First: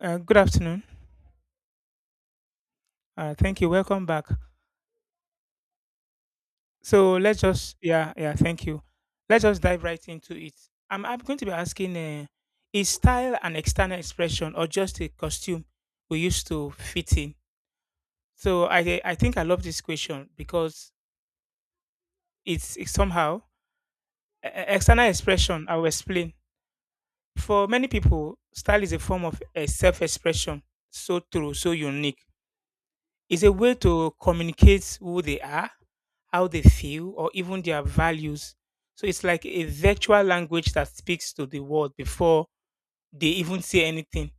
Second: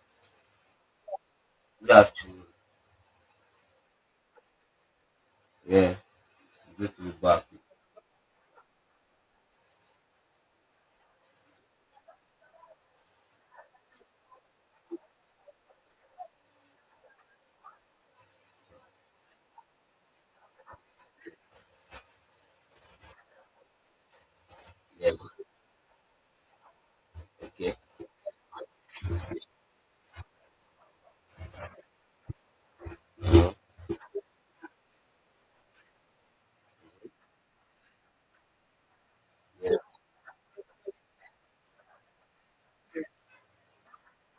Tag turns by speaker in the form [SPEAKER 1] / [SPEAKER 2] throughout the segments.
[SPEAKER 1] Good afternoon.
[SPEAKER 2] You have to.
[SPEAKER 1] Thank you. Welcome back.
[SPEAKER 2] Yeah, you good to be
[SPEAKER 1] So let's
[SPEAKER 2] back.
[SPEAKER 1] just, yeah, yeah, thank you. Let's just dive right into it. I'm going to be asking, is style an external expression or just a costume we used to fit in? So I think I love this question because it's somehow external
[SPEAKER 2] Yes.
[SPEAKER 1] expression. I will explain. For
[SPEAKER 2] Okay.
[SPEAKER 1] many people, style is a form of a self-expression, so true, so unique. It's a way to communicate who they are, how they feel, or even their values. So it's like a
[SPEAKER 2] Yes.
[SPEAKER 1] virtual language that speaks to the world before they even say anything.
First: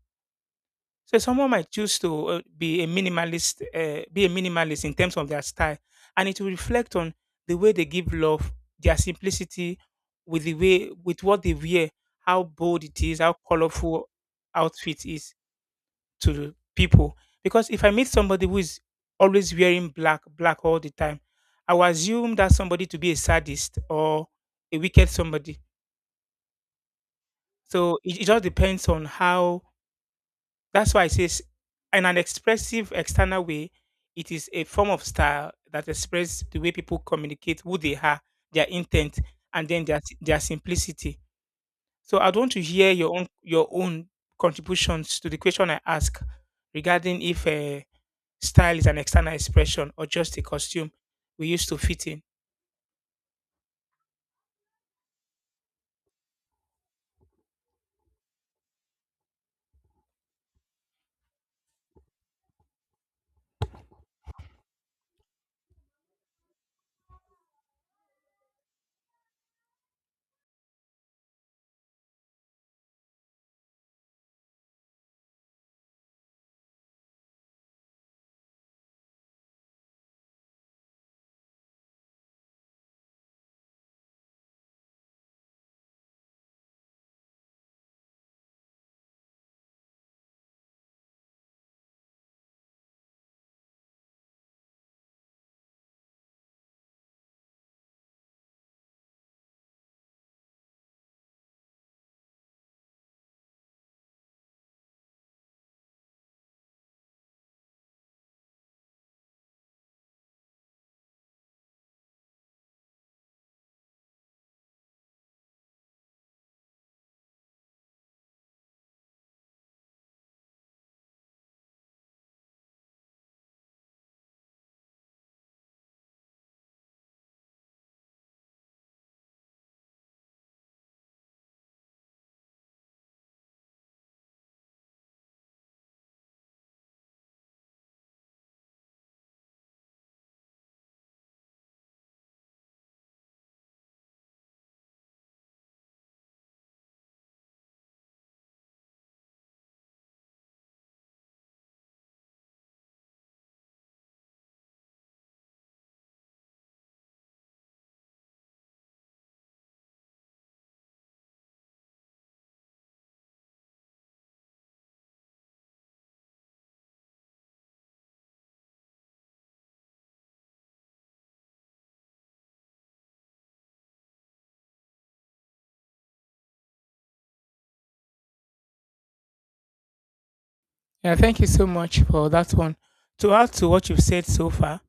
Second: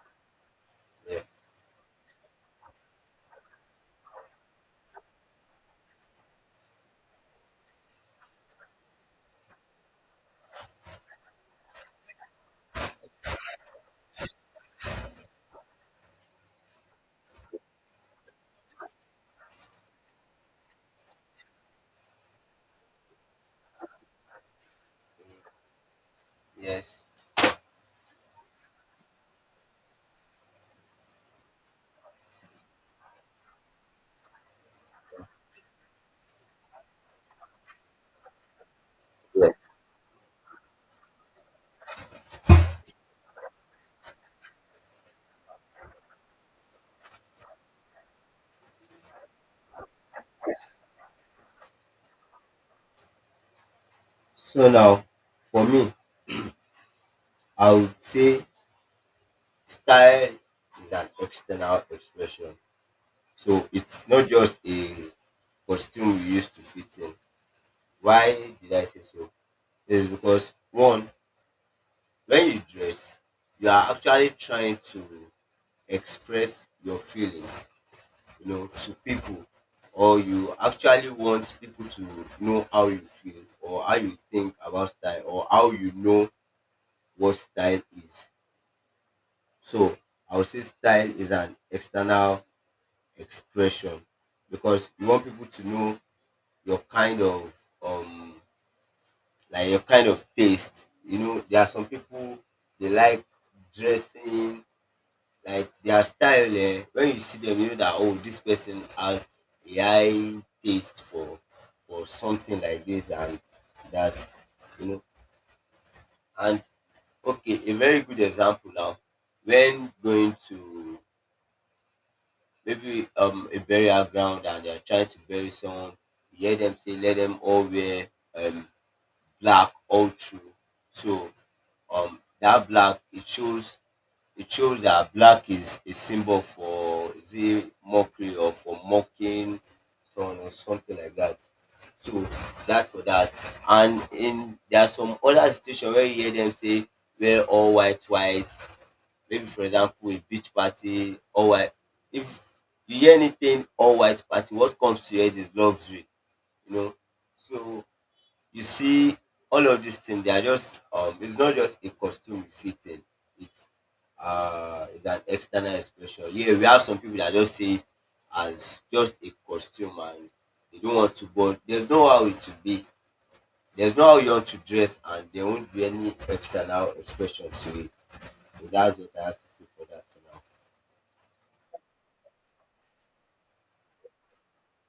[SPEAKER 1] So
[SPEAKER 2] Yeah.
[SPEAKER 1] someone might choose to be a minimalist in terms of their style, and it will reflect on the way they give love, their simplicity, with the way with what they wear, how bold it is, how colorful outfit is to the people, because if I meet somebody who is always wearing black, black all the time, I will assume that somebody to be a sadist or a wicked somebody.
[SPEAKER 2] Yes.
[SPEAKER 1] So it just depends on how. That's why it says, in an expressive external way, it is a form of style that expresses the way people communicate, who they are, their intent,
[SPEAKER 2] Yes.
[SPEAKER 1] and then their simplicity. So I want to hear your own contributions to the question I ask regarding if, style is an external expression or just a costume we used to fit in.
[SPEAKER 2] So now, for me, I would say style is an external expression. So it's not just a costume we used to fit in. Why did I say so? Is because one, when you dress, you are actually trying to express your feeling to people, or you actually want people to know how you feel or how you think about style or how you know what style is. So I would say style is an external expression because you want people to know your kind of um your kind of taste. You know, there are some people, they like dressing like their style, eh? When you see them, you know that, oh, this person has a high taste for something like this, and that you know. And okay, a very good example now: when going to maybe a burial ground and they are trying to bury someone, you hear them say let them all wear um black all through. So that black, it shows that black is a symbol for, is it mockery or for mocking someone or something like that. So that, for that. And in, there are some other situations where you hear them say wear all white, white. Maybe, for example, a beach party, all white. If you hear anything all white party, what comes to your head is luxury, you know. So you see, all of these things, they are just it's not just a costume fitting, it's it's an external expression. Yeah, we have some people that just see it as just a costume, and they don't want to, but there's no how it should be, there's no how you want to dress and there won't be any external expression to it. So that's what I have to say for that for
[SPEAKER 1] Yeah, thank you so much for that one. To add to what you've said so far,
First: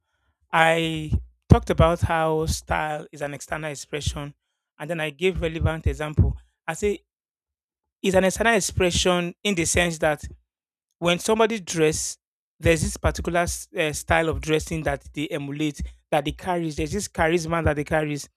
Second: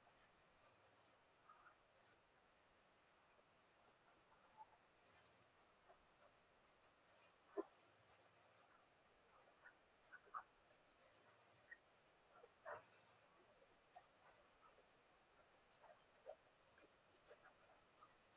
[SPEAKER 1] I talked about how style is an external expression, and then I gave relevant example. I say it's an external expression in the sense that when somebody dress, there's this particular style of dressing that they emulate, that they carries. There's this charisma that they carries,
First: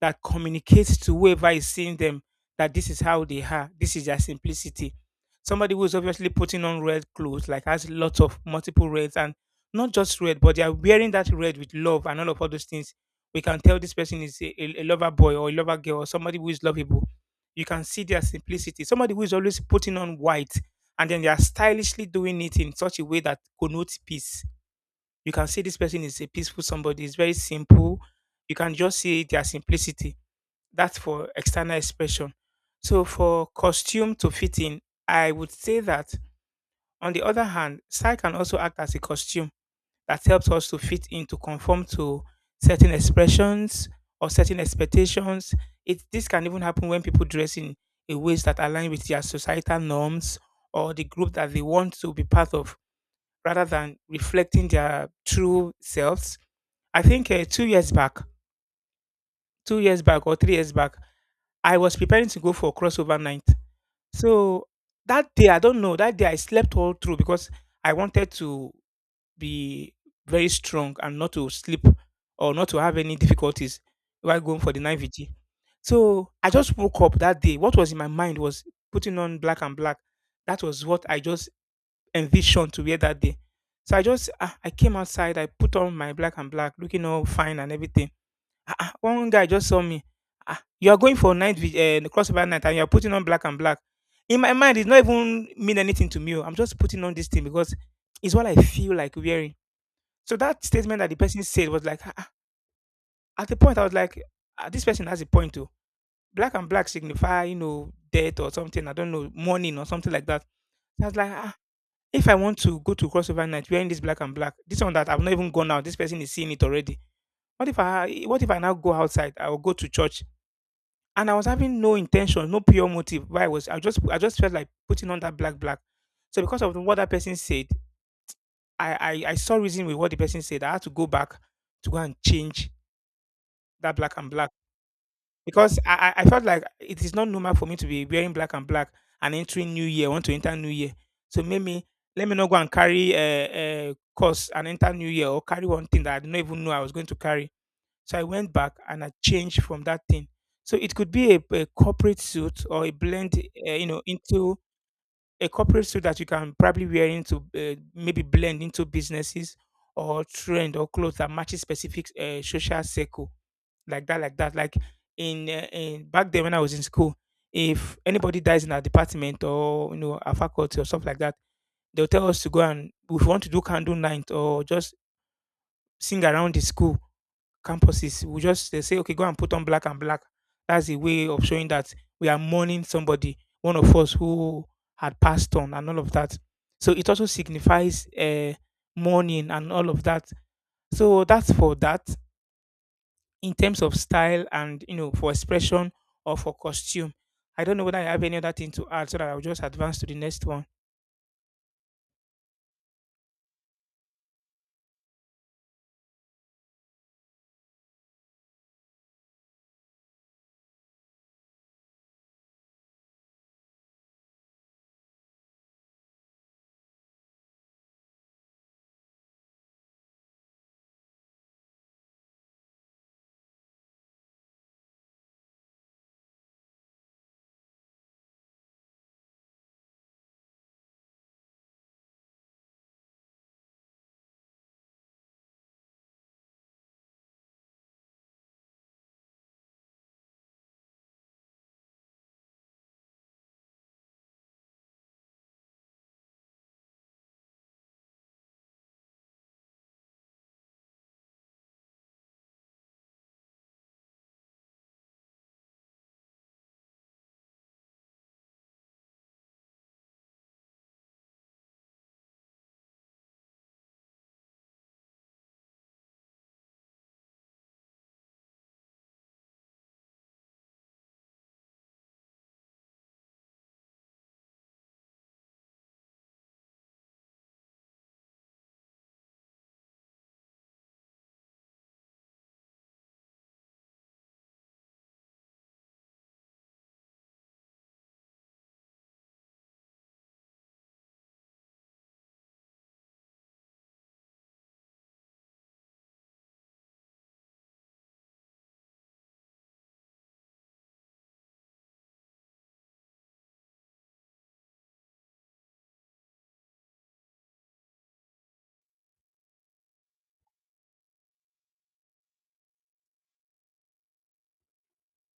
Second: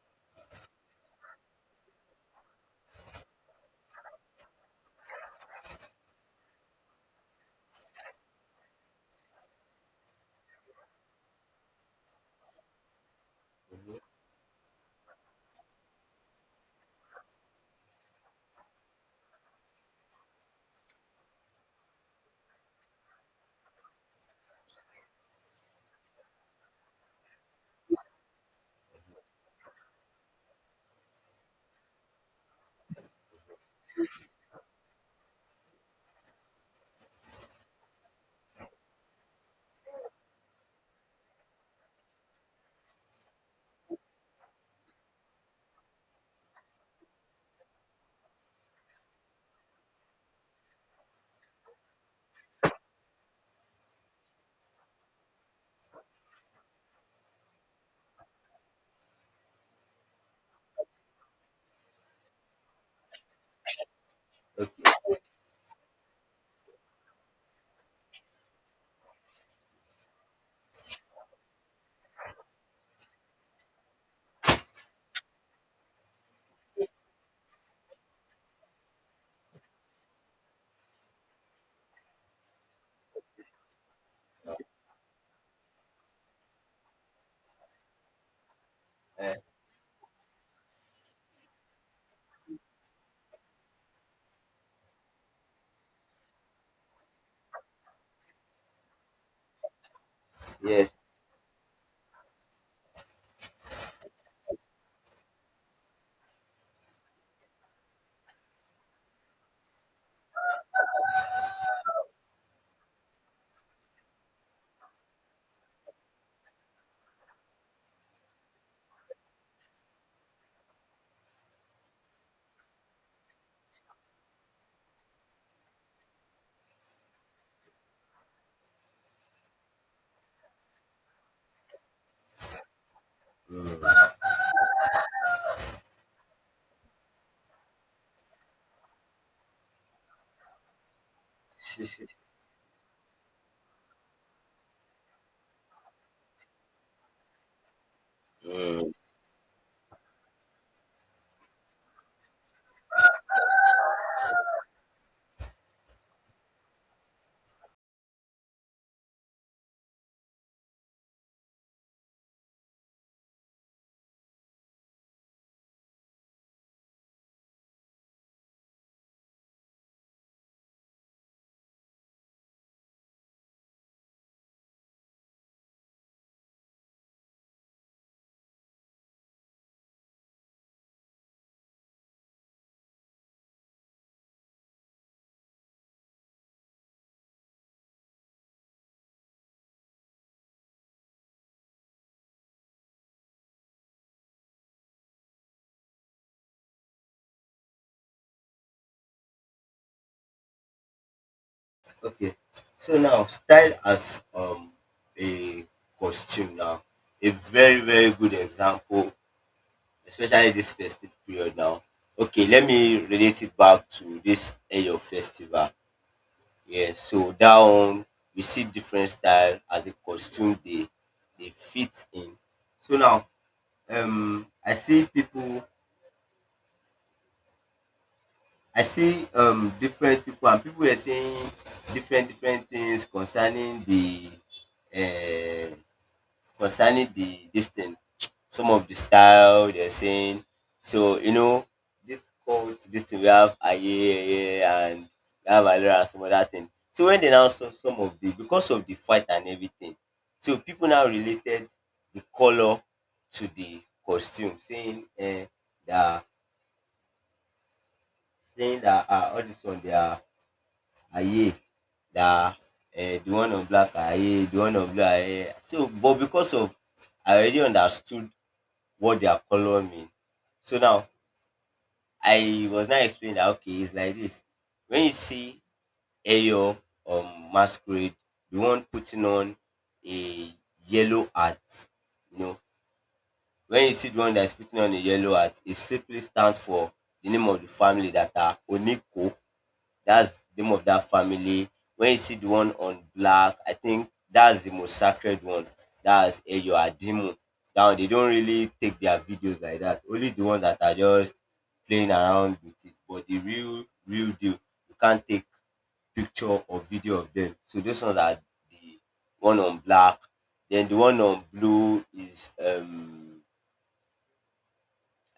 [SPEAKER 1] that communicates to whoever is seeing them, that this is how they are, this is their simplicity. Somebody who is obviously putting on red clothes, like has lots of multiple reds and not just red, but they are wearing that red with love and all those things. We can tell this person is a lover boy or a lover girl or somebody who is lovable. You can see their simplicity. Somebody who is always putting on white and then they are stylishly doing it in such a way that connotes peace. You can see this person is a peaceful somebody, is very simple. You can just see their simplicity. That's for external expression. So for costume to fit in, I would say that, on the other hand, style can also act as a costume that helps us to fit in, to conform to certain expressions or certain expectations. It this can even happen when people dress in a ways that align with their societal norms or the group that they want to be part of, rather than reflecting their true selves. I think, 2 years back, 2 years back or 3 years back, I was preparing to go for crossover night.
[SPEAKER 2] now.
[SPEAKER 1] So
[SPEAKER 2] Mhm. Okay.
[SPEAKER 1] that day, I don't know, that day I slept all through because I wanted to be very strong and not to sleep or not to have any difficulties while going for the nine VG. So I just woke up that day. What was in my mind was putting on black and black. That was what I just envisioned to wear that day. So I just, I came outside, I put on my black and black, looking all fine and everything. One
[SPEAKER 2] uh,
[SPEAKER 1] guy just saw me. You are going for night, the crossover night, and you are putting on black and black. In my mind, it's not even mean anything to me, oh. I'm just putting on this thing because it's what I feel like wearing. So that
[SPEAKER 2] yes.
[SPEAKER 1] statement that the person said was like, ah, ah! At the point I was like, ah, this person has a point too. Black and black signify, you know, death or something. I don't know, mourning or something like that. So I was like, ah, if I want to go to crossover night wearing this black and black, this one that I've not even gone out, this person is seeing it already. What if I now go outside? I will go to church, and I was having no intention, no pure motive. Why I was, I just, I just felt like putting on that black black. So because of what that person said, I, I saw reason with what the person said. I had to go back to go and change that black and black because I felt like it is not normal for me to be wearing black and black and entering New Year. I want to enter New Year, so maybe let me not go and carry a, course and enter New Year, or carry one thing that I did not even know I was going to carry, so I went back and I changed from that thing. So it could be a corporate suit or a blend, you know, into a corporate suit that you can probably wear into, maybe blend into businesses, or trend, or clothes that matches specific social circle, like that, like that. Like, in back then when I was in school, if anybody dies in our department, or you know, our faculty, or stuff like that, they'll tell us to go, and if we want to do candle night or just sing around the school campuses, will just they say, okay, go and put on black and black. That's a way of showing that we are mourning somebody, one of us who had passed on, and all of that. So it also signifies, mourning and all of that. So that's for that in terms of style, and you know, for expression or for costume. I don't know whether I have any other thing to add, so that I'll just advance to the next one.
[SPEAKER 2] Okay. So now, style as a costume now. A very, very good example, especially this festive period now. Okay, let me relate it back to this Eyo festival. Yes, so that one, we see different style as a costume they fit in. So now, um I see people I see different people, and people were saying different different things concerning the uh, this thing, some of the style they're saying. So you know, this cult, this thing we have, aye aye, and we have alora and some other thing. So when they now saw, some of the because of the fight and everything, so people now related the color to the costume, saying they are saying that all this one they are aye, that the one on black are aye, the one on blue are aye. So, but because of I already understood what their color mean. So now I was now explaining that, okay, it's like this. When you see Eyo um masquerade, the one putting on a yellow hat, you know, when you see the one that's putting on a yellow hat, it simply stands for the name of the family that are Oniko. That's the name of that family. When you see the one on black, I think that's the most sacred one. That's Eyo Adimu. Now they don't really take their videos like that. Only the ones that are just playing around with it. But the real, real deal, you can't take picture or video of them. So those ones are the one on black. Then the one on blue is,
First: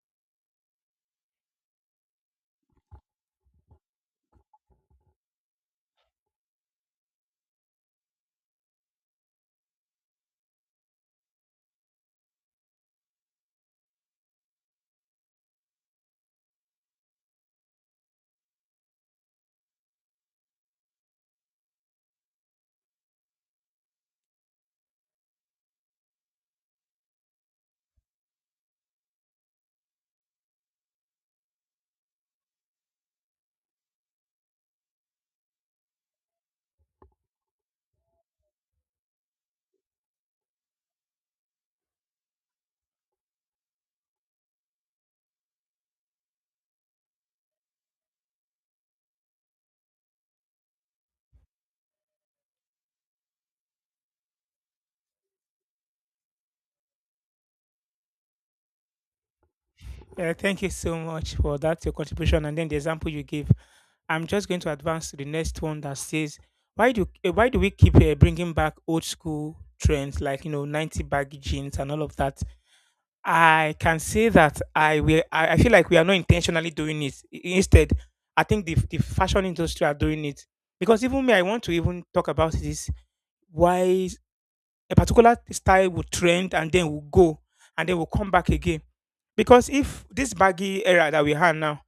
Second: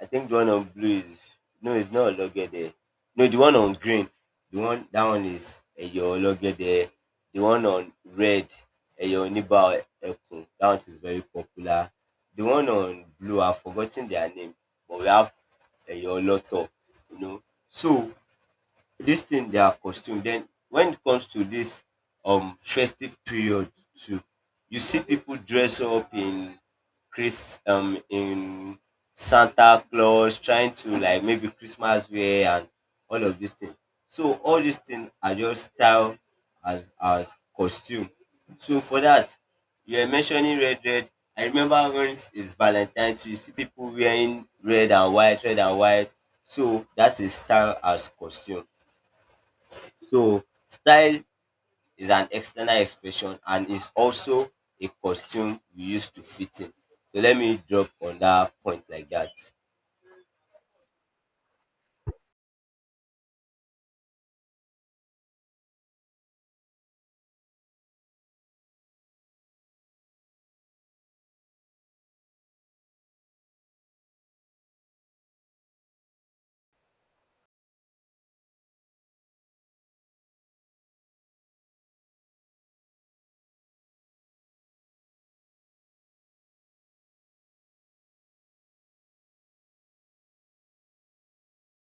[SPEAKER 2] I think the one on blue is, no, it's not Ologede. No, the one on green, the one that one is Eyo Ologede. The one on red, Eyo Oniba Ekun. That one is very popular. The one on blue, I've forgotten their name, but we have Eyo Loto. You know, so this thing, their costume. Then when it comes to this festive period too, you see people dress up in chris in Santa Claus, trying to like maybe Christmas wear and all of these things. So all these things are just style as costume. So for that, you were mentioning red, red. I remember when it's Valentine too, you see people wearing red and white, red and white. So that is style as costume. So style is an external expression and is also a costume we use to fit in. So let me drop on that point like that.
[SPEAKER 1] Yeah, thank you so much for that, your contribution, and then the example you gave. I'm just going to advance to the next one that says, why do we keep, bringing back old school trends like, you know, 90 baggy jeans and all of that? I can say that I will. I feel like we are not intentionally doing it. Instead, I think the fashion industry are doing it, because even me, I want to even talk about this, why a particular style will trend and then will go and then will come back again. Because if this baggy era that we have now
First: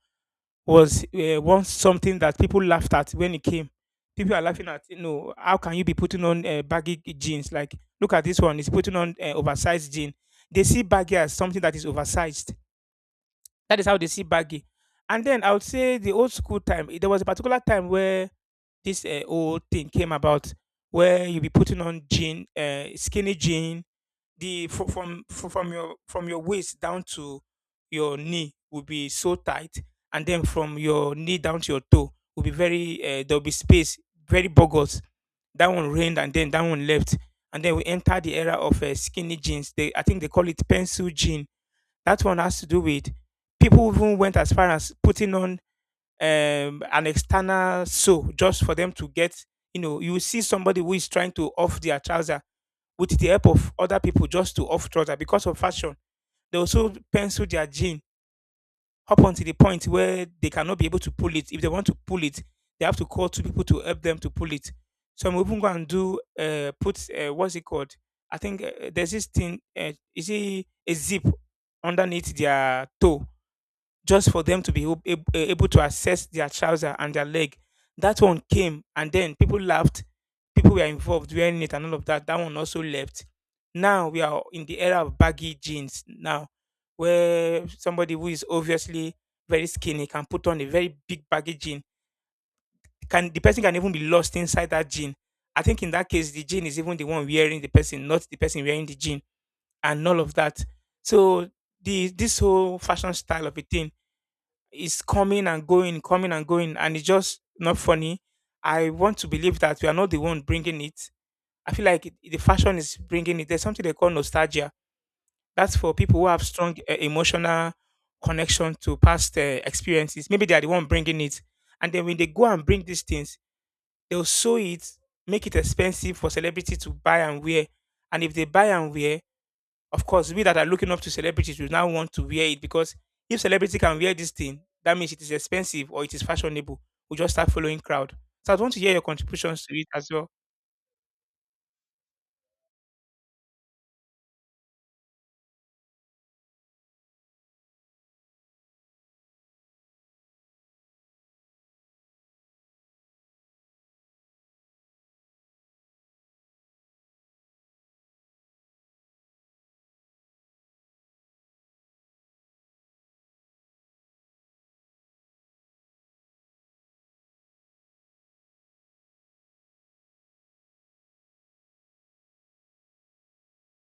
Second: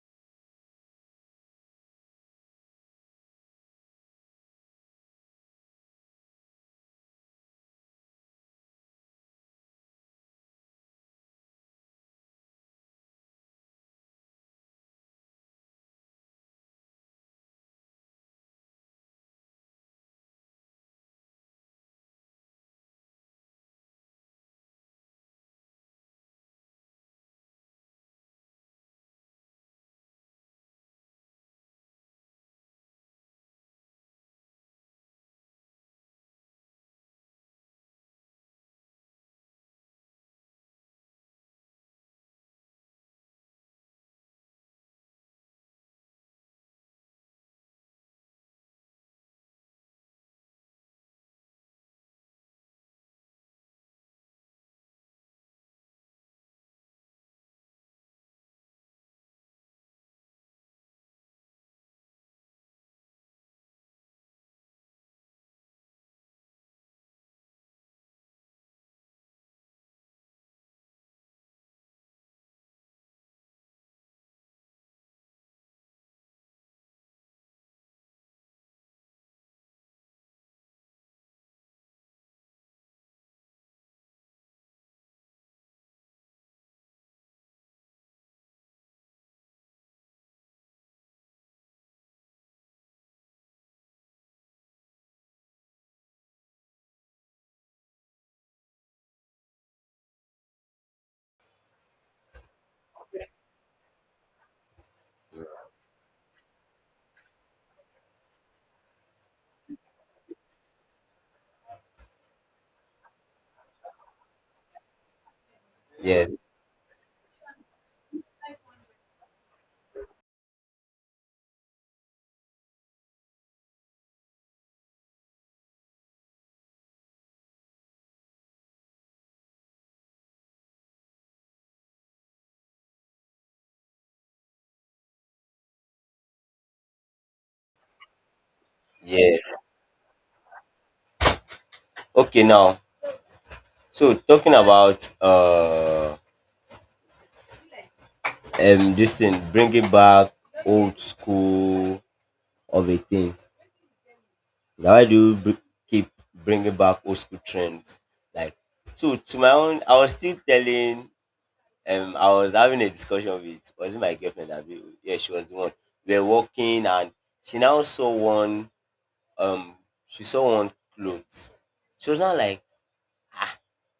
[SPEAKER 1] was, once something that people laughed at when it came. People are laughing at, you know, how can you be putting on, baggy jeans? Like, look at this one, he's putting on, oversized jean. They see baggy as something that is oversized. That is how they see baggy. And then I would say the old school time, there was a particular time where this, old thing came about, where you be putting on jean, skinny jean, the fro- from your waist down to your knee will be so tight, and then from your knee down to your toe will be very, there'll be space, very bogus. That one reigned and then that one left, and then we enter the era of, skinny jeans. They i think they call it pencil jean. That one has to do with people even went as far as putting on, an external sole, just for them to get, you know, you see somebody who is trying to off their trouser with the help of other people, just to off trousers because of fashion. They also pencil their jean up until the point where they cannot be able to pull it. If they want to pull it, they have to call two people to help them to pull it. Some even go and do, put, what's it called? I think, there's this thing. Is it a zip underneath their toe? Just for them to be able to access their trouser and their leg. That one came, and then people laughed. People were involved wearing it and all of that. That one also left. Now we are in the era of baggy jeans now, where somebody who is obviously very skinny can put on a very big baggy jean. Can the person can even be lost inside that jean. I think in that case the jean is even the one wearing the person, not the person wearing the jean, and all of that. So the this whole fashion style of a thing is coming and going, and it's just not funny. I want to believe that we are not the one bringing it. I feel like the fashion is bringing it. There's something they call nostalgia. That's for people who have
[SPEAKER 2] Yes.
[SPEAKER 1] strong emotional connection to past experiences. Maybe they are the one bringing it, and then when they go and bring these things, they'll sew it, make it expensive for celebrity to buy and wear. And if they buy and wear, of course, we that are looking up to celebrities will now want to wear it because if celebrity can wear this thing, that means it is expensive or it is fashionable. We just start following crowd. So I want to hear your
[SPEAKER 2] Yes.
[SPEAKER 1] contributions to it as well.
[SPEAKER 2] Okay now. So talking about this thing, bringing back old school of a thing. Now why do you keep bringing back old school trends? Like, so to my own, I was having a discussion with, was it my girlfriend? Abi? Yeah, she was the one. We were walking, and she now saw one. Um, she saw one clothes. She was now like,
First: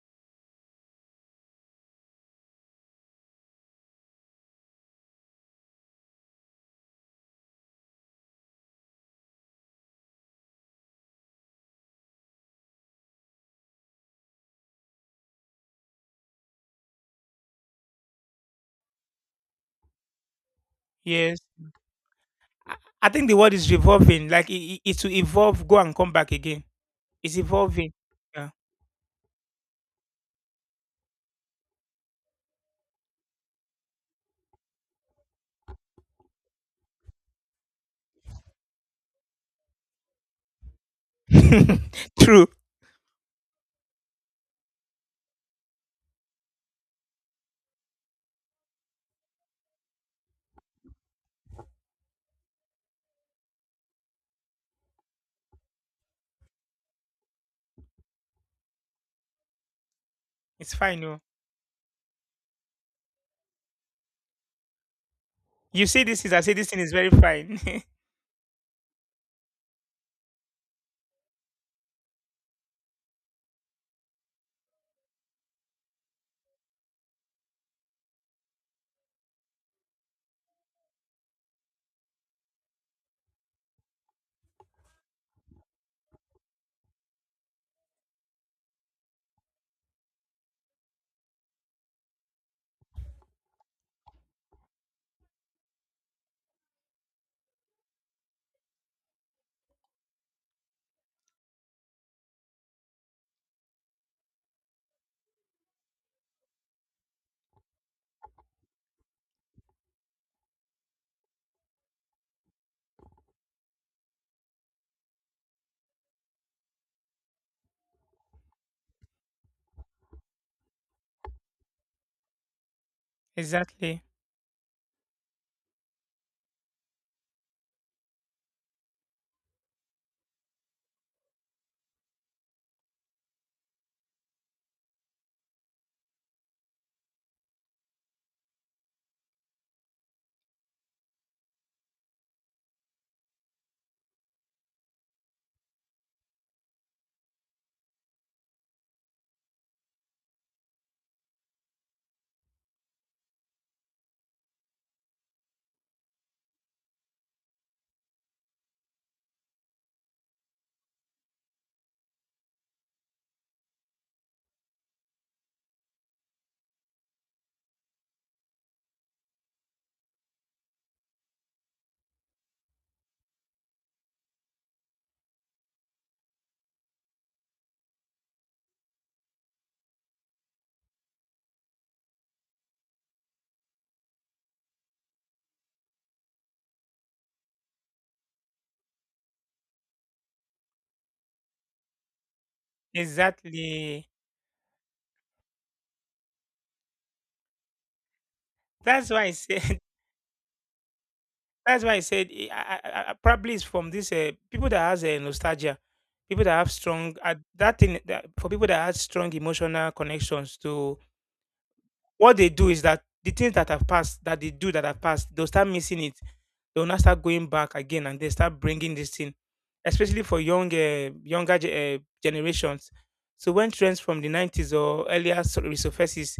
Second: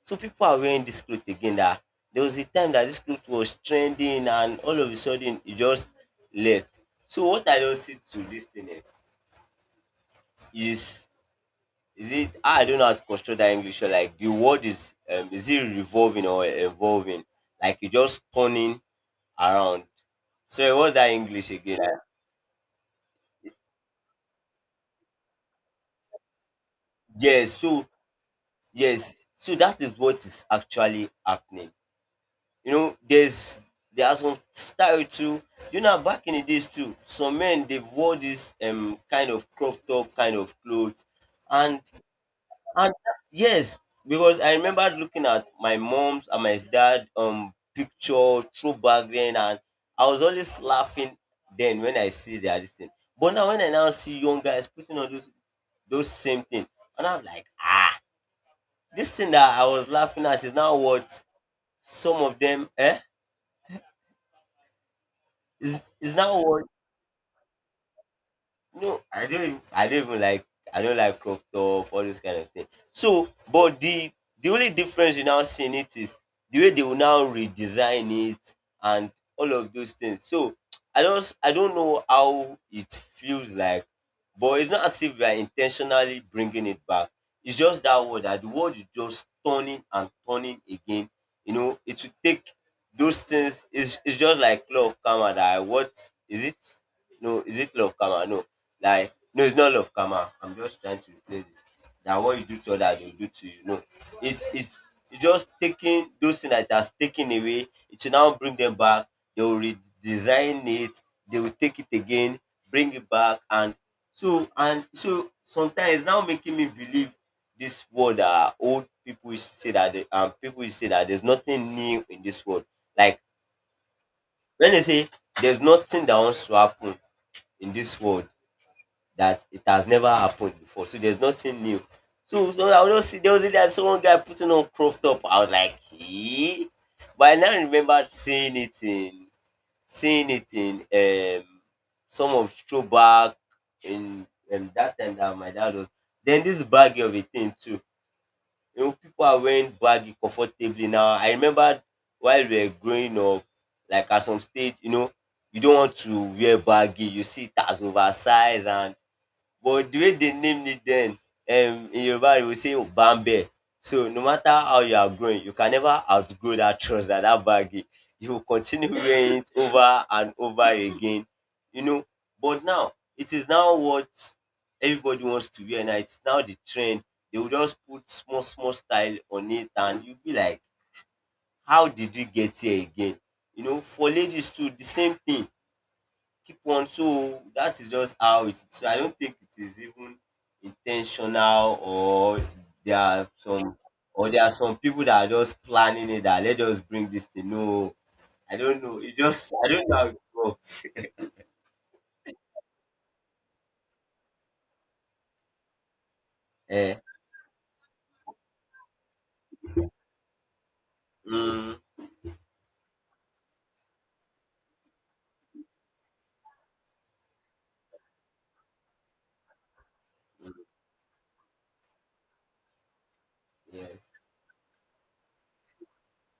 [SPEAKER 2] so people are wearing this cloth again. That there was a time that this cloth was trending, and all of a sudden it just left. So what I just see to this thing, eh, is Is it? I don't know how to construct that English. So like the word is, is it revolving or evolving? Like, you just turning around. So what's that
[SPEAKER 1] Yes,
[SPEAKER 2] English again?
[SPEAKER 1] I, I think the word is revolving. Like it will evolve, go and come back again. It's
[SPEAKER 2] Yes. So
[SPEAKER 1] evolving. Yeah,
[SPEAKER 2] yes. So that is what is actually happening. You know, there are some style too. You know, back in the days too, some men they wore this kind of crop top kind of clothes, and
[SPEAKER 1] true.
[SPEAKER 2] And yes, because I remember looking at my mom's and my dad picture throwback then, and I was always laughing then when I see their this thing. But now, when I now see young guys putting on those same thing, and I'm like, ah, this thing that I was laughing at is
[SPEAKER 1] It's
[SPEAKER 2] now
[SPEAKER 1] fine. No,
[SPEAKER 2] what, some of them, eh,
[SPEAKER 1] you
[SPEAKER 2] is
[SPEAKER 1] see
[SPEAKER 2] is
[SPEAKER 1] this is. I
[SPEAKER 2] now
[SPEAKER 1] say
[SPEAKER 2] what.
[SPEAKER 1] this thing is very fine.
[SPEAKER 2] No, I don't. I don't even like. I don't like crop top, all this kind of thing. So, but the only difference you now seeing it is the way they will now redesign it and all of those things. So, I don't. I don't know how it feels like, but it's not as if we are intentionally bringing it back. It's just that the word is just turning and turning again. You know, it will take those things, is, it's just like law of karma, that I, what is it? No, is it law of karma? No. Like, no, it's not law of karma. I'm just trying to replace it, that what you do to others, they'll do to you. No. It's it's it's just taking those things that has taken away, it will now bring them back, they will redesign it, they will take it again, bring it back, and so sometimes it's now making me believe, this world that old people used to say that people used to say that there's nothing new in this world. Like,
[SPEAKER 1] exactly.
[SPEAKER 2] wen dey say there's nothing dat wants to happen in dis world dat it has never happened before, so there's nothing new. So I will just see, there was a day I saw one guy putting on crop top, I was like, eh? But I now remembered seeing it in, seeing it in um some of throwback in dat time dat my dad was. Then dis baggy of a thing too. You know, people are wearing baggy comfortably now. I remember while we were growing up, like at some stage, you don't want to wear baggy. You see it as oversized, and But the way they named it then, in Yoruba, you will say Obambe. So no matter how you are growing, you can never outgrow that trouser, that baggy. You will continue wearing it over and over again, you know. But now, it is now what everybody wants to wear. Now it's now the trend. They will just put small, small style on it, and you'll be like, how did we get here again? You know, for ladies too, the same thing. Keep on, so that is just how it is. So I don't think it is even intentional or there are some,
[SPEAKER 1] Exactly.
[SPEAKER 2] or there are some people that are just planning it that let us bring this thing. No, I don't know,
[SPEAKER 1] That's
[SPEAKER 2] it
[SPEAKER 1] why I
[SPEAKER 2] just, I
[SPEAKER 1] say
[SPEAKER 2] don't know how it works.
[SPEAKER 1] That's why I said probably it's from this people that has a nostalgia, people that have
[SPEAKER 2] Eh.
[SPEAKER 1] strong for people that have strong emotional connections to
[SPEAKER 2] mm,
[SPEAKER 1] what they do is that the things that have passed that they do that have passed they'll start missing it. They'll now start going back again and they start bringing this thing, especially for
[SPEAKER 2] mm,
[SPEAKER 1] younger generations. So when trends
[SPEAKER 2] yes,
[SPEAKER 1] from the 90s or earlier resurfaces,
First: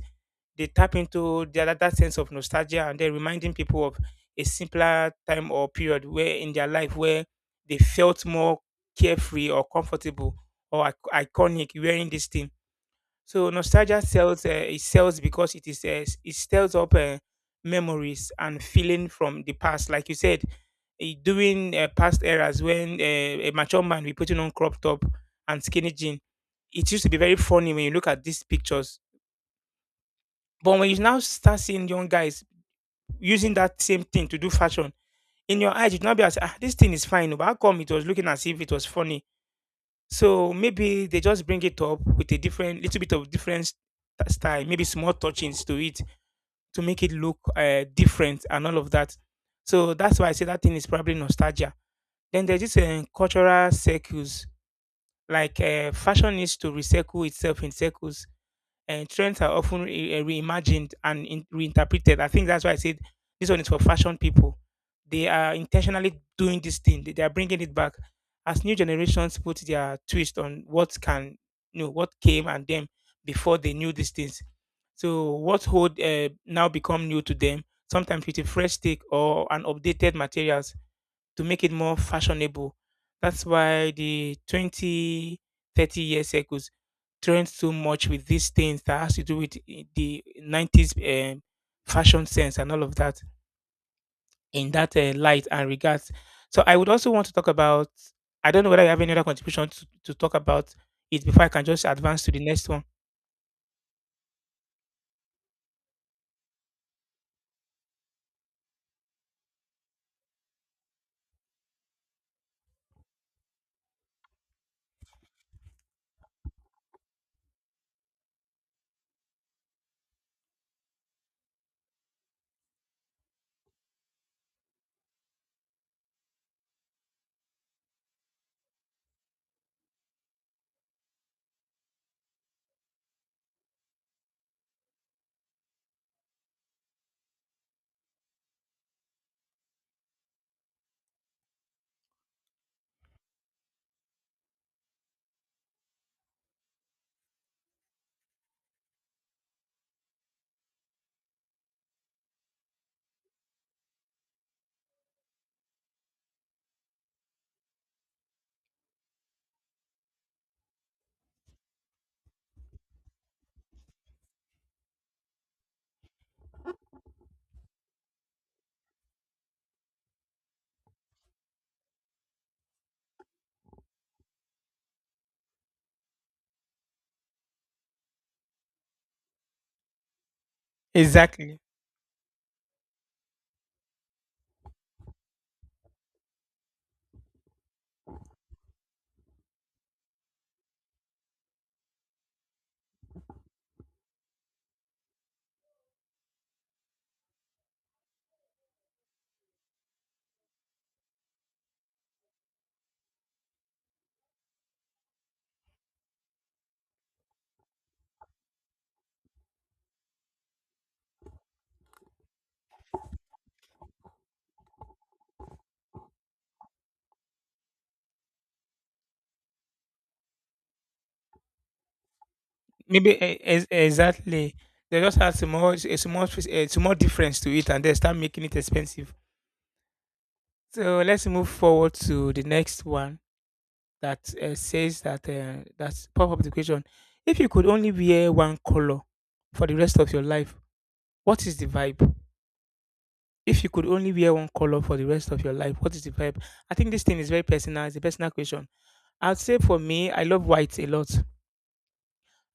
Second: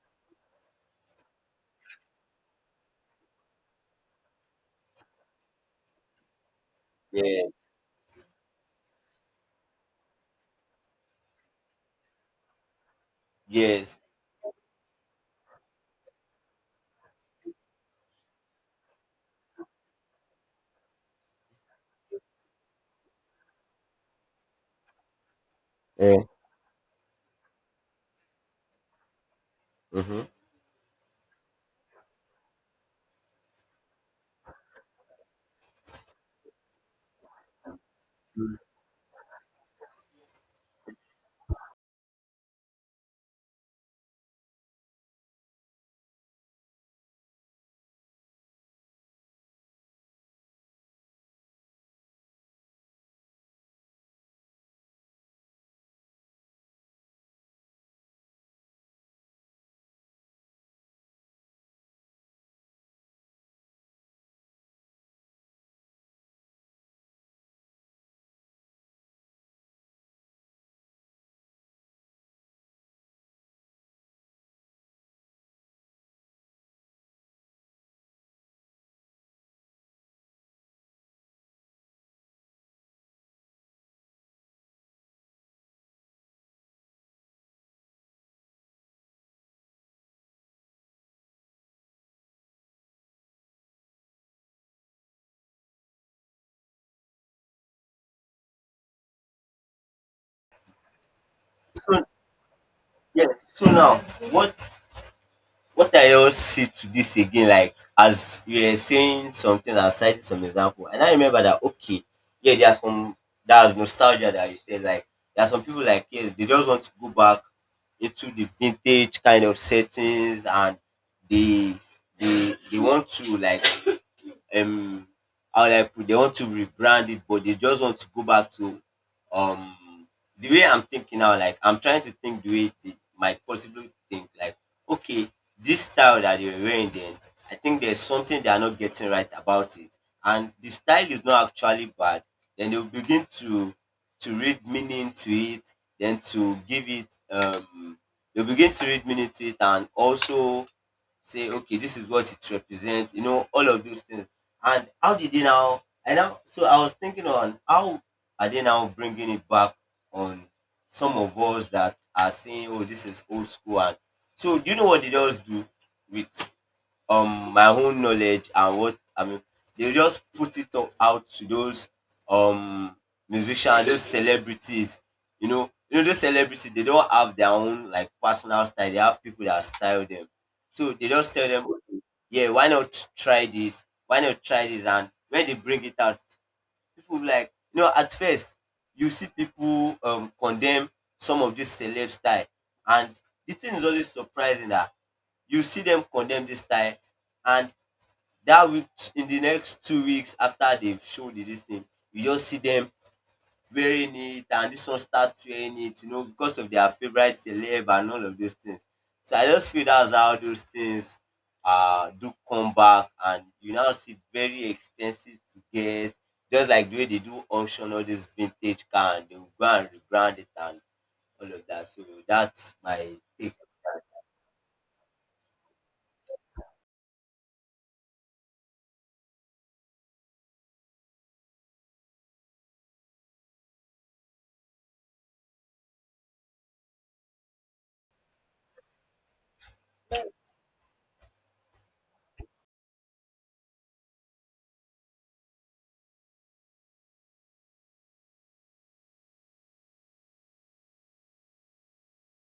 [SPEAKER 1] they tap into the other that sense of nostalgia and they're reminding people of a simpler time or period where in their life where
[SPEAKER 2] yes,
[SPEAKER 1] they felt more carefree or comfortable or iconic wearing this thing. So
[SPEAKER 2] yes,
[SPEAKER 1] nostalgia sells. It sells because it it stirs up memories and feeling from the past. Like you said, eh, during past eras when a mature man be putting on crop top and skinny jean,
[SPEAKER 2] eh,
[SPEAKER 1] it used to be very funny when you look at these pictures.
[SPEAKER 2] mhm.
[SPEAKER 1] But when you now start seeing young guys using that same thing to do fashion, in your eyes, it would not be as ah, this thing is fine. Oh, but how come it was looking as if it was funny? So maybe they just bring it up with a different, little bit of different style, maybe small touchings to it to make it look different and all of that. So that's why I say that thing is probably nostalgia. Then there's this cultural circles, like fashion needs to recycle itself in circles and trends are often reimagined and reinterpreted. I think that's why I said this one is for fashion people. They are intentionally doing this thing. They are bringing it back as new generations put their twist on what can you know what came and them before they knew these things. So what hold now become new to them? Sometimes with a fresh take or an updated materials to make it more fashionable. That's why the 20, 30 years echoes trend so much with these things that has to do with the 90s um, fashion sense and all of that in that light and regards. So I would also want to talk about, I don't know whether you have any other contribution to talk about it before I can just
[SPEAKER 2] So
[SPEAKER 1] advance to the next one.
[SPEAKER 2] yes, so now what what I don't see to this again, like as you were saying something and citing some example, and I remember that okay, yeah, there are some, there's nostalgia that you said, like there are some people like yes, they just want to go back into the vintage kind of settings, and they, they want to like, um how will I put, they want to rebrand it, but they just want to go back to, um the way I'm thinking now, like I'm trying to think the way they might possibly think, like, okay, this style that they are wearing then, I think there's something they are not getting right about it. And the style is not actually bad. Then they'll begin to read meaning to it, then to give it, they'll begin to read meaning to it, and also say okay, this is what it represents, you know, all of those things. And how did they now? And now, so I was thinking on how are they now bringing it back on some of us that are saying, oh, this is old school. And so do you know what they just do with, my own knowledge and what I mean. They just put it o- out to those, um musicians, those celebrities. You know, those celebrities, they don't have their own like personal style. They have people that style them. So they just tell
[SPEAKER 1] Exactly.
[SPEAKER 2] them, okay, yeah, why not try this? Why not try this? And when they bring it out, people be like, you know, at first you see people condemn some of this celeb style. And the thing is always surprising that you see dem condemn dis style, and dat week, in the next 2 weeks after they've shown the dis thing, you just see dem wearing it, and dis one start wearing it, you know, because of their favorite celeb and all of those things. So I just feel that's how those things do come back, and you now see very expensive to get, just like the way they do auction all dis vintage car, and they will go and rebrand it, and all of dat. So that's my
[SPEAKER 1] Maybe e-
[SPEAKER 2] take.
[SPEAKER 1] exactly. They just add some more, a small difference to it, and they start making it expensive. So let's move forward to the next one that says that that's pop up the question. If you could only wear one color for the rest of your life, what is the vibe? If you could only wear one color for the rest of your life, what is the vibe? I think this thing is very personal. It's a personal question. I'd say for me, I love white a lot.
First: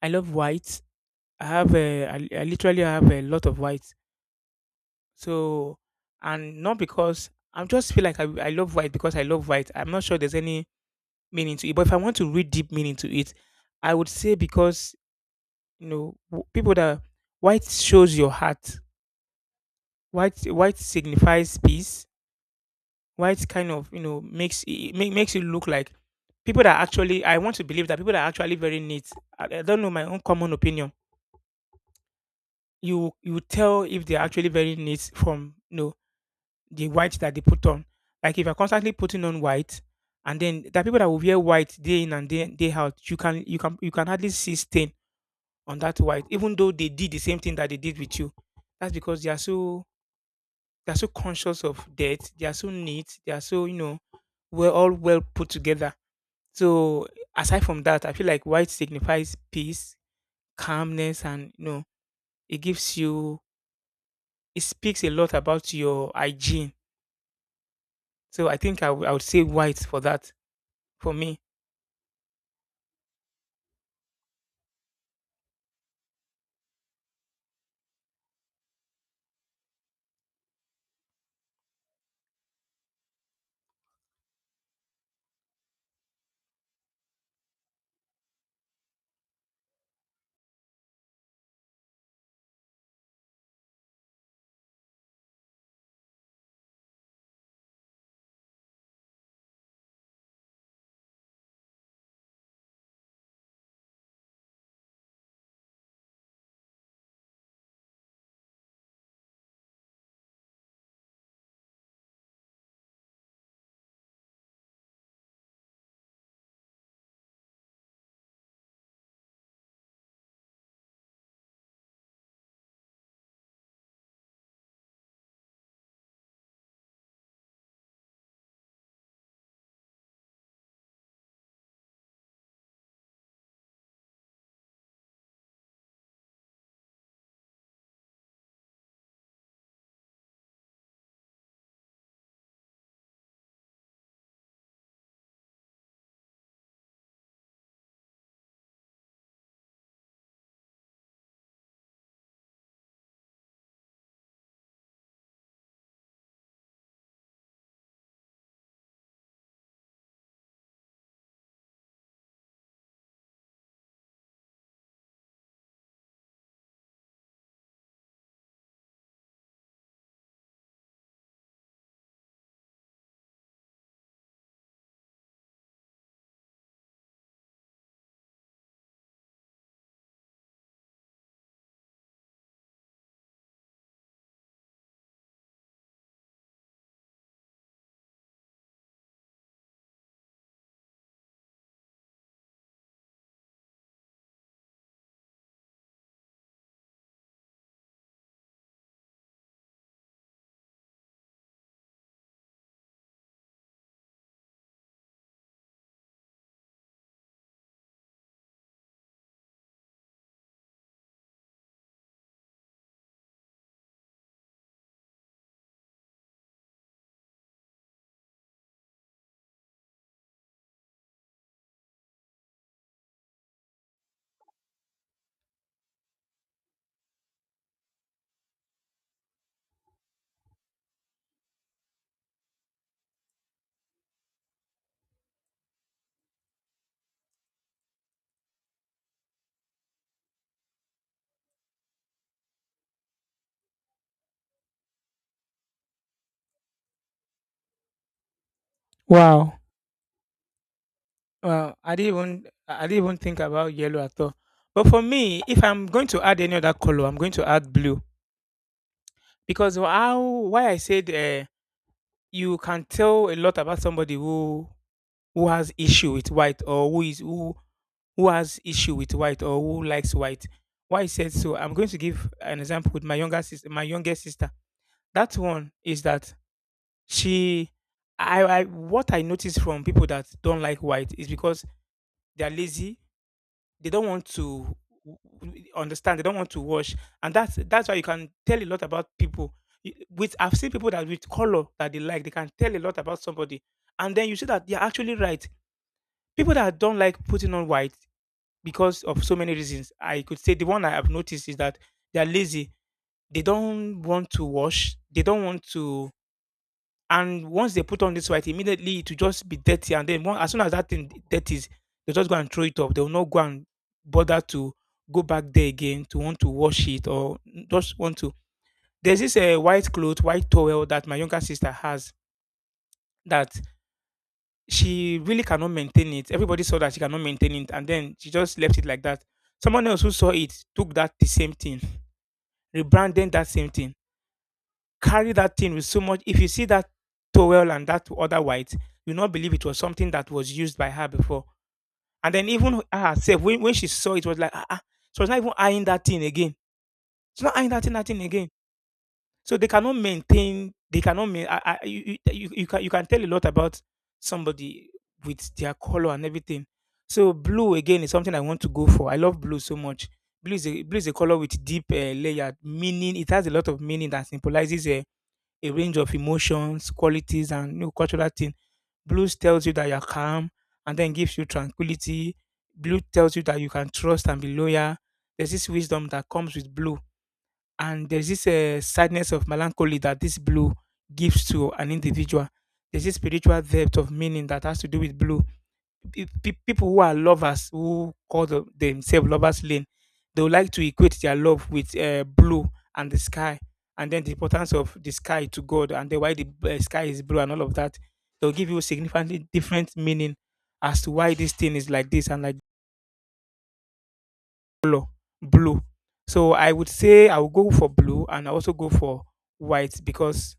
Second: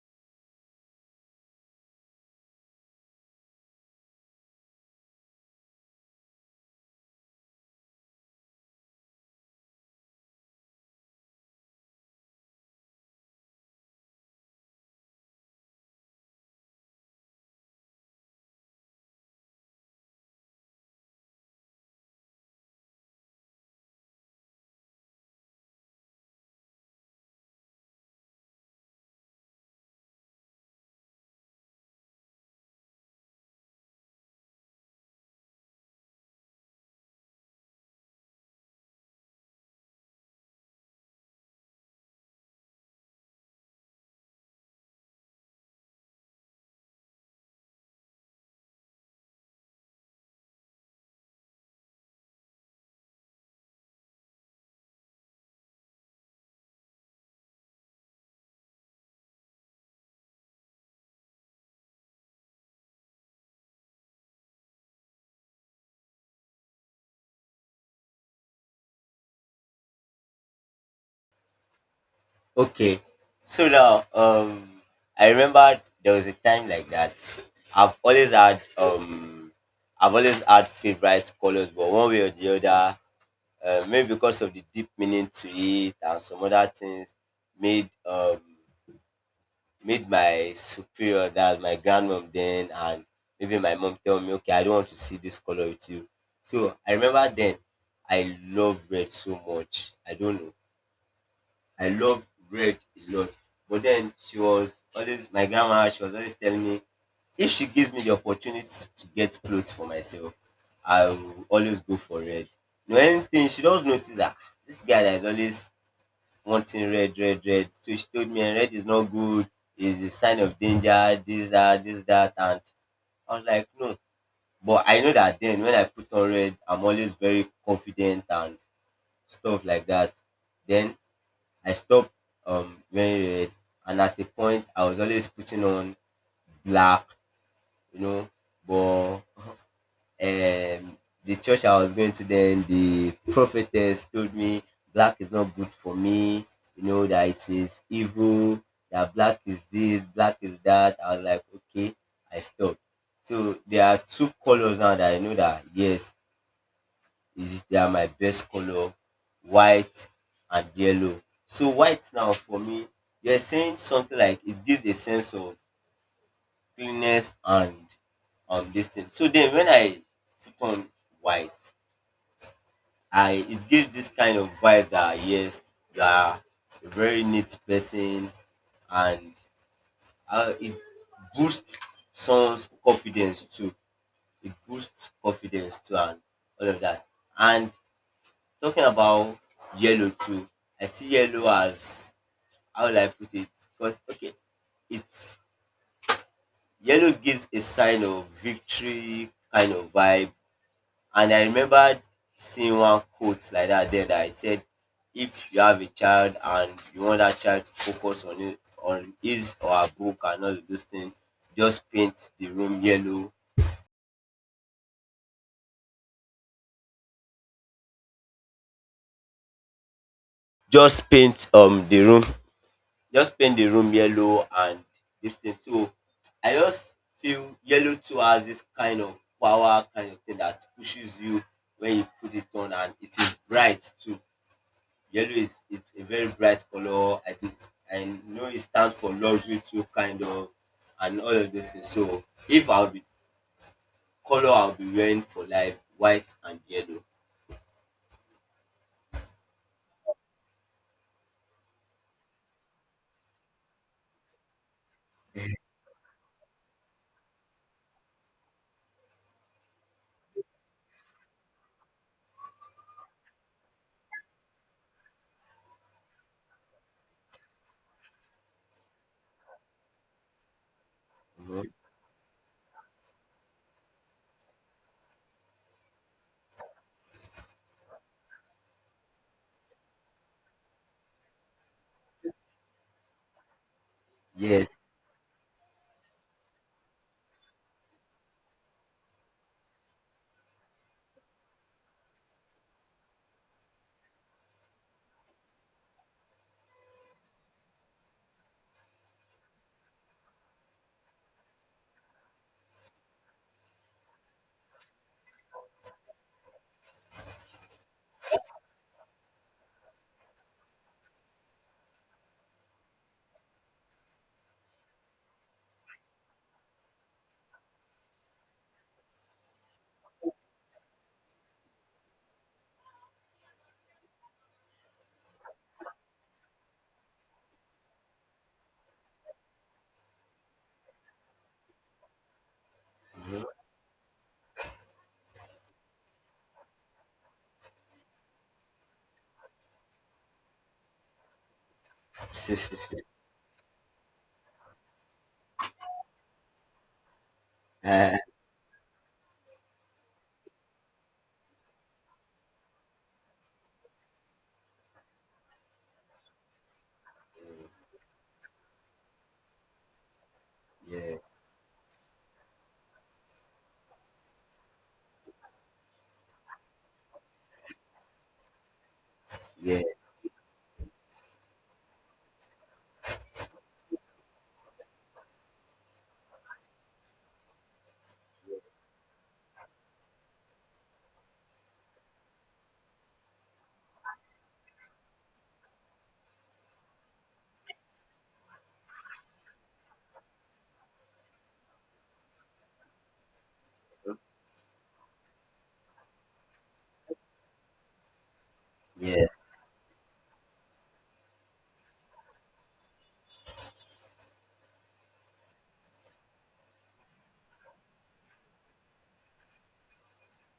[SPEAKER 1] I love white. I have I literally have a lot of white. So, and not because I'm just feel like I love white because I love white. I'm not sure there's any meaning to it. But if I want to read deep meaning to it, I would say because you know people that white shows your heart. White signifies peace. White kind of you know makes it makes you look like people that actually. I want to believe that people that are actually very neat, I don't know my own common opinion. You tell if they're actually very neat from you know, the white that they put on. Like if you're constantly putting on white, and then there are people that will wear white day in and day out, you can hardly see stain on that white, even though they did the same thing that they did with you. That's because they are so conscious of death. They are so neat. They are so you know we're all well put together. So aside from that, I feel like white signifies peace, calmness and you know it gives you it speaks a lot about your hygiene. So I would say white for that for me.
[SPEAKER 2] Okay. So now, I remember there was a time like that. I've always had, I've always had favorite colors, but one way or the other, maybe because of the deep meaning to it and some other things, made, made my superior, that was my grandmom then, and maybe my mom tell me, okay, I don't want to see this color with you. So I remember then, I love red so much. I don't know. I love red a lot. But then she was always, my grandma, she was always telling me, if she gives me the opportunity to get clothes for myself, I will always go for red. No anything, she does notice that, "Ah, this guy that is always wanting red, red, red." So she told me red is not good, it's a sign of danger, this, that, this, that. And I was like, no. But I know that then when I put on red, I'm always very confident and stuff like that. Then I stopped wearing red, and at a point I was always putting on black, you know. But um, the church I was going to then, the prophetess told me black is not good for me, you know, that it is evil, that black is this, black is that. I was like, okay, I stopped. So there are two colors now that I know that yes, is they are my best color, white and yellow. So white now for me, you're saying something like it gives a sense of cleanness and this thing. So then when I put on white, I, it gives this kind of vibe that yes, you are a very neat person, and it boosts someone's confidence too. It boosts confidence too and all of that. And talking about yellow too, I see yellow as, how will I put it? Because okay, it's, yellow gives a sign of victory kind of vibe. And I remember seeing one quote like that there that I said, if you have a child and you want that child to focus on it, on his or her book and all of those things, just paint the room yellow. Just paint the room, just paint the room yellow and this thing. So I just feel yellow too has this kind of power kind of thing that pushes you when you put it on, and it is bright too. Yellow is, it's a very bright color. I think I know it stands for luxury too kind of, and all of those things. So if I'll be color I'll be wearing for life, white and yellow.
[SPEAKER 1] Wow, well I didn't even think about yellow at all, but for me if I'm going to add any other color I'm going to add blue because how why I said you can tell a lot about somebody who has issue with white or who is who has issue with white or who likes white. Why I said so,
[SPEAKER 2] You.
[SPEAKER 1] I'm going to give an example with my younger sister. My younger sister. That one is that she, I, what I notice from people that don't like white is because they are lazy. They don't want to
[SPEAKER 2] Yes.
[SPEAKER 1] understand. They don't want to wash, and that's why you can tell a lot about people. With I've seen people that with color that they like, they can tell a lot about somebody, and then you see that they're actually right. People that don't like putting on white, because of so many reasons. I could say the one I have noticed is that they are lazy. They don't want to wash. They don't want to. And once they put on this white, immediately it will just be dirty. And then one, as soon as that thing dirties, they just go and throw it up. They will not go and bother to go back there again to want to wash it or just want to. There's this white cloth, white towel that my younger sister has that she really cannot maintain it. Everybody saw that she cannot maintain it, and then she just left it like that. Someone else who saw it took that the same thing, rebranded that same thing, carried that thing with so much. If you see that towel and that other white, you not believe it was something that was used by her before. And then even her herself, when she saw it, was like, ah, ah. She was not even eyeing that thing again. She's not eyeing that
[SPEAKER 2] Ah,
[SPEAKER 1] thing again. So they cannot maintain. They cannot. Main, I, you can tell a lot about somebody with their color and everything. So blue again is something I want to go for. I love blue so much. Blue is blue is a
[SPEAKER 2] yeah,
[SPEAKER 1] color with deep layer meaning. It has a lot of meaning that symbolizes a range of emotions, qualities, and you know, cultural thing. Blues tells you
[SPEAKER 2] yeah,
[SPEAKER 1] that you're calm, and then gives you tranquility. Blue tells you that you can trust and be loyal. There's this wisdom that comes with blue and there's this sadness of melancholy that this blue gives to an individual. There's this spiritual depth of meaning that has to do with blue. People who are lovers, who call themselves lovers lane, they would like to equate their love with blue and the sky, and then the importance of the sky to God, and then why the sky is blue and all of that. They'll give you
[SPEAKER 2] yes, yes,
[SPEAKER 1] significantly different meaning as to why this thing is like this and like color, blue. So I would say I will go for blue and I also go for white because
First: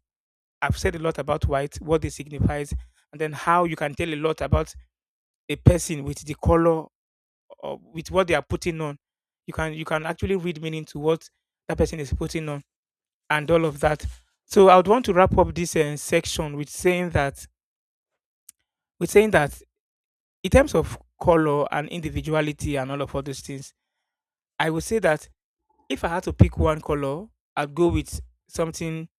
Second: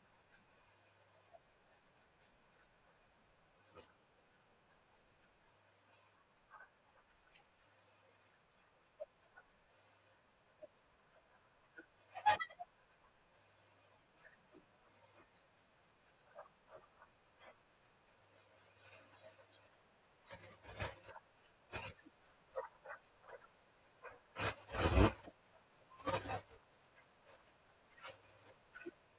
[SPEAKER 1] I've said a lot about white, what it signifies, and then how you can tell a lot about a person with the color or with what they are putting on. You can actually read meaning to what that person is putting on and all of that. So I would want to wrap up this section with saying that with saying that in terms of color and individuality and all of all those things, I would say that if I had to pick one color, I'd go with something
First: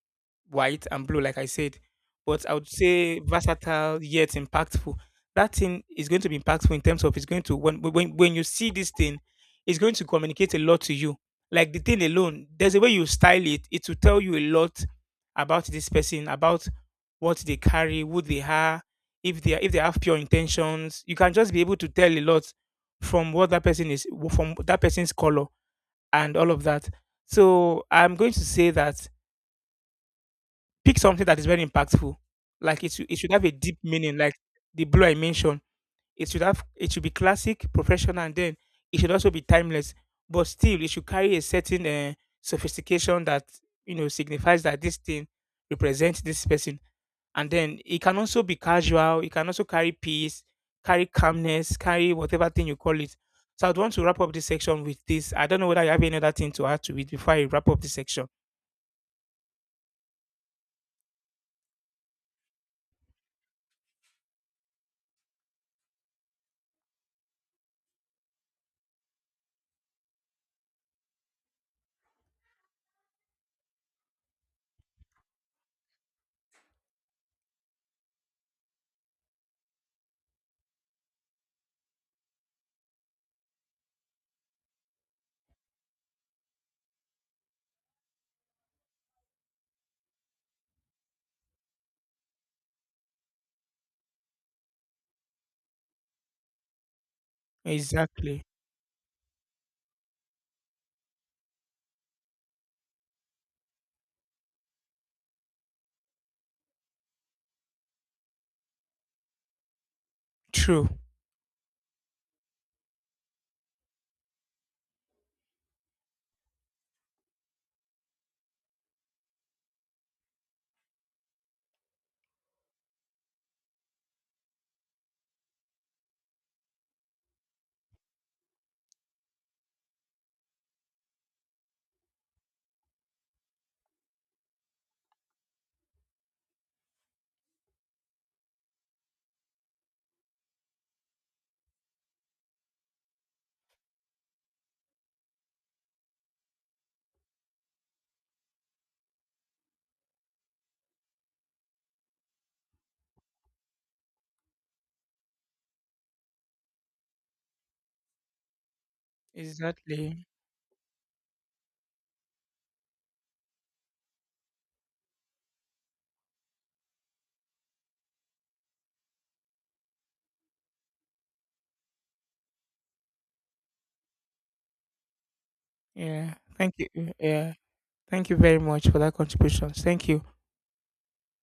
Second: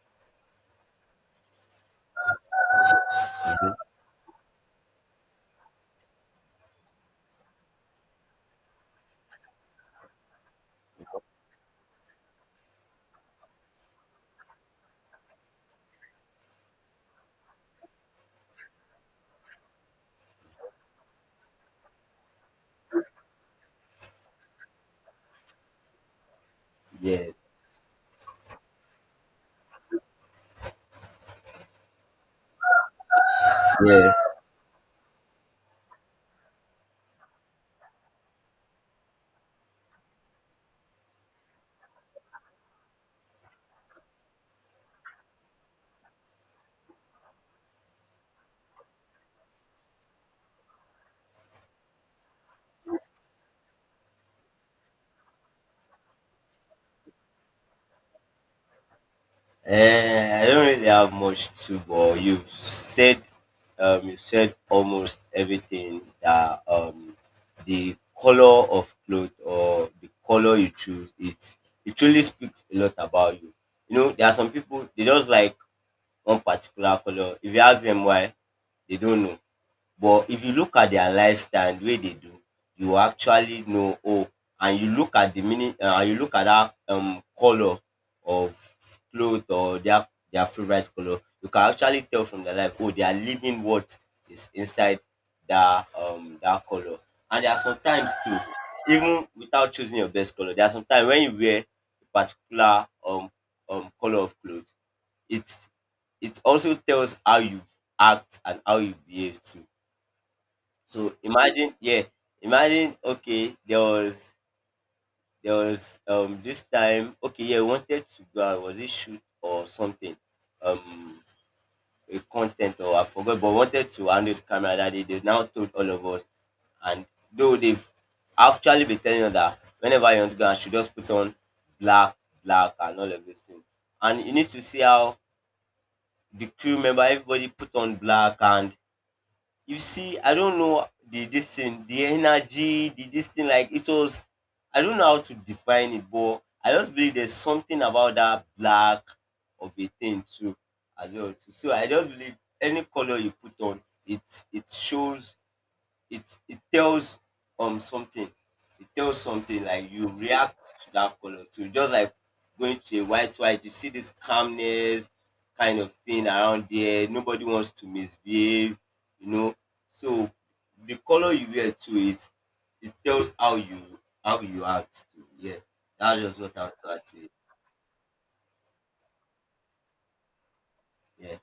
[SPEAKER 1] white and blue, like I said. But I would say versatile yet impactful. That thing is going to be impactful in terms of it's going to when you see this thing, it's going to communicate a lot to you. Like the thing alone, there's a way you style it. It will tell you a lot about this person, about what they carry, who they are, if they have pure intentions. You can just be able to tell a lot from what that person is, from that person's color and all of that.
[SPEAKER 2] yes.
[SPEAKER 1] So I'm going to say that pick something that is very impactful. Like it should have a deep
[SPEAKER 2] Yeah.
[SPEAKER 1] meaning, like the blue I mentioned. It should be classic, professional, and then it should also be timeless. But still, it should carry a certain sophistication that you know signifies that this thing represents this person. And then it can also be casual. It can also carry peace, carry calmness, carry whatever thing you call it. So I'd want to wrap up this section with this. I don't know whether you have any other thing to add to it before I wrap up this section.
[SPEAKER 2] Uh, I don't really have much to, but you've said, you said almost everything that, the color of cloth or the color you choose, it truly speaks a lot about you. You know, there are some people, they just like one particular color. If you ask them why, they don't know. But if you look at their lifestyle, and the way they do, you will actually know, oh, and you look at the meaning, and you look at that color of cloth or their favorite color, you can actually tell from their life, oh, they are living what is inside that that color. And there are sometimes too,
[SPEAKER 1] Exactly.
[SPEAKER 2] even without choosing your best color, there are sometimes when you wear a particular color of clothes, it's, it also tells how you act and how you behave too.
[SPEAKER 1] True.
[SPEAKER 2] So imagine, yeah, imagine. Okay, there was, there was this time. Okay, yeah, I wanted to go out, was it shoot or something? Um, a content or I forgot, but wanted to handle the camera that day. They now told all of us, and though they've actually been telling us that whenever you want to go, I should just put on black, black, and all of this thing. And you need to see how the crew member, everybody put on black. And you see, I don't know, the, this thing, the energy, the, this thing, like it was, I don't know how to define it, but I just believe there's something about that black of a thing too, as well too. So I just believe any color you put on, it shows, it it tells something. It tells something, like you
[SPEAKER 1] Exactly.
[SPEAKER 2] react to that color too, just like going to a white, white, you see this calmness kind of thing around there, nobody wants to misbehave, you know. So the color you wear too, it tells how you, how you act too, yeah. That's
[SPEAKER 1] Yeah.
[SPEAKER 2] just what I
[SPEAKER 1] Thank you.
[SPEAKER 2] would add to it.
[SPEAKER 1] Yeah. Thank you very much for that contribution. Thank you.
[SPEAKER 2] Yeah.